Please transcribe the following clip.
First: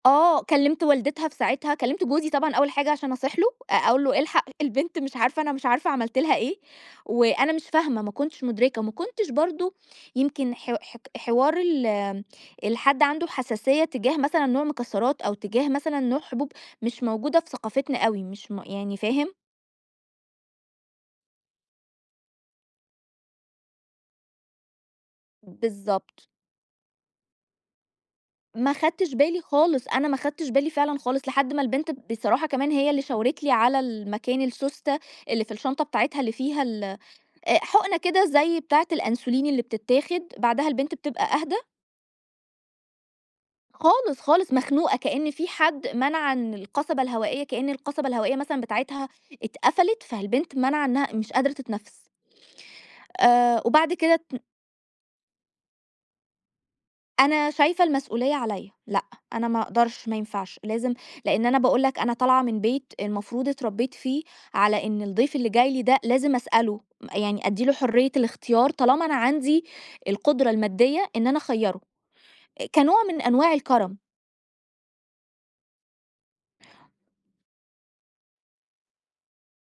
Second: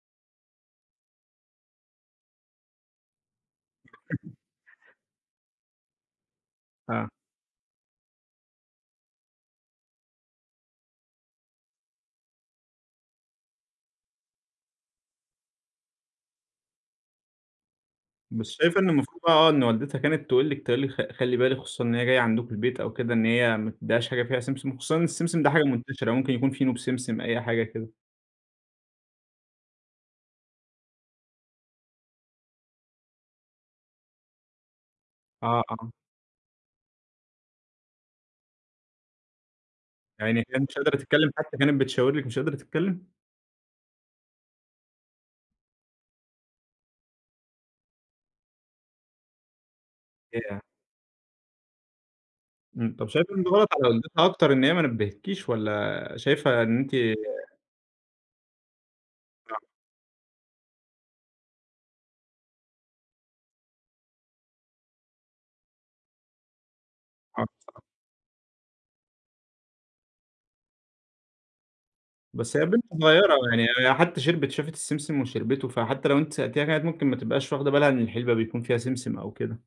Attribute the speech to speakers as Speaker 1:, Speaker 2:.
Speaker 1: آه، كلّمت والدتها في ساعتها، كلّمت جوزي طبعًا أول حاجة عشان أصيح له، أ أقول له: "إلحق البنت مش عارفة، أنا مش عارفة عملت لها إيه."
Speaker 2: آه.
Speaker 1: وأنا مش فاهمة، ما كُنتش مُدركة. ما كُنتش برضه، يمكن ح ح حوار ال الحد عنده حساسية تجاه مثلًا نوع مكسّرات أو تجاه مثلًا نوع حبوب مش موجودة في ثقافتنا أوي، مش
Speaker 2: مش
Speaker 1: م
Speaker 2: شايفة إن
Speaker 1: يعني
Speaker 2: المفروض بقى
Speaker 1: فاهم؟
Speaker 2: آه، إن والدتها كانت تقول لِك تقول لِك خ خلّي بالِك، خصوصًا إن هي جاية عندكم البيت أو كده إن هي ما تدّيهاش حاجة فيها سمسم، وخصوصًا إن السمسم ده حاجة منتشرة
Speaker 1: بالضبط.
Speaker 2: ممكن يكون فينو بسمسم، أي حاجة كده.
Speaker 1: ما خدتش بالي خالص، أنا ما خدتش بالي فعلًا خالص لحد ما البنت بصراحة كمان هي اللي شاورت لي على المكان السوستة، اللي في
Speaker 2: آه،
Speaker 1: الشنطة
Speaker 2: آه.
Speaker 1: بتاعتها اللي فيها ال أ حقنة كده زي بتاعة الأنسولين اللي بتتاخد،
Speaker 2: يا عيني، هي
Speaker 1: بعدها
Speaker 2: مش
Speaker 1: البنت
Speaker 2: قادرة
Speaker 1: بتبقى
Speaker 2: تتكلّم،
Speaker 1: أهدى
Speaker 2: حتّى كانت بتشاور لِك، مش قادرة تتكلّم؟
Speaker 1: خالص، خالص، مخنوقة، كأن في حد منع إن القصبة الهوائية كإن القصبة الهوائية مثلًا بتاعتها اتقفلت، فالبنت
Speaker 2: ياه!
Speaker 1: مانعة إنها مش قادرة تتنفّس.
Speaker 2: إمم، طَب شايفة إنه
Speaker 1: آآ
Speaker 2: غلط على
Speaker 1: وبعد كده
Speaker 2: والدتها
Speaker 1: ت
Speaker 2: أكتر إن هي ما نبّهتكيش والّا شايفة إن أنتِ
Speaker 1: أنا شايفة المسؤلية عليّا، لأ أنا
Speaker 2: آه.
Speaker 1: ما اقدرش، ما ينفعش، لازم لإن أنا باقول لك أنا طالعة من بيت المفروض اتربيت فيه، على إن الضيف اللي جاي لي ده لازم اسأله، م
Speaker 2: آه،
Speaker 1: يعني ادّي له
Speaker 2: بصراحة.
Speaker 1: حرّية الاختيار طالما أنا عندي القدرة المادّية، إن أنا اخيّره،
Speaker 2: بس هي
Speaker 1: أ
Speaker 2: البنت
Speaker 1: كنوع من
Speaker 2: صغيّرة
Speaker 1: أنواع
Speaker 2: يعني هي
Speaker 1: الكرم.
Speaker 2: حتّى شربِت شافِت السمسم وشربته، فحتّى لو أنتِ سألتيها، كانت ممكن ما تبقاش واخدة بها إن الحلبة بيكون فيها سمسم أو كده.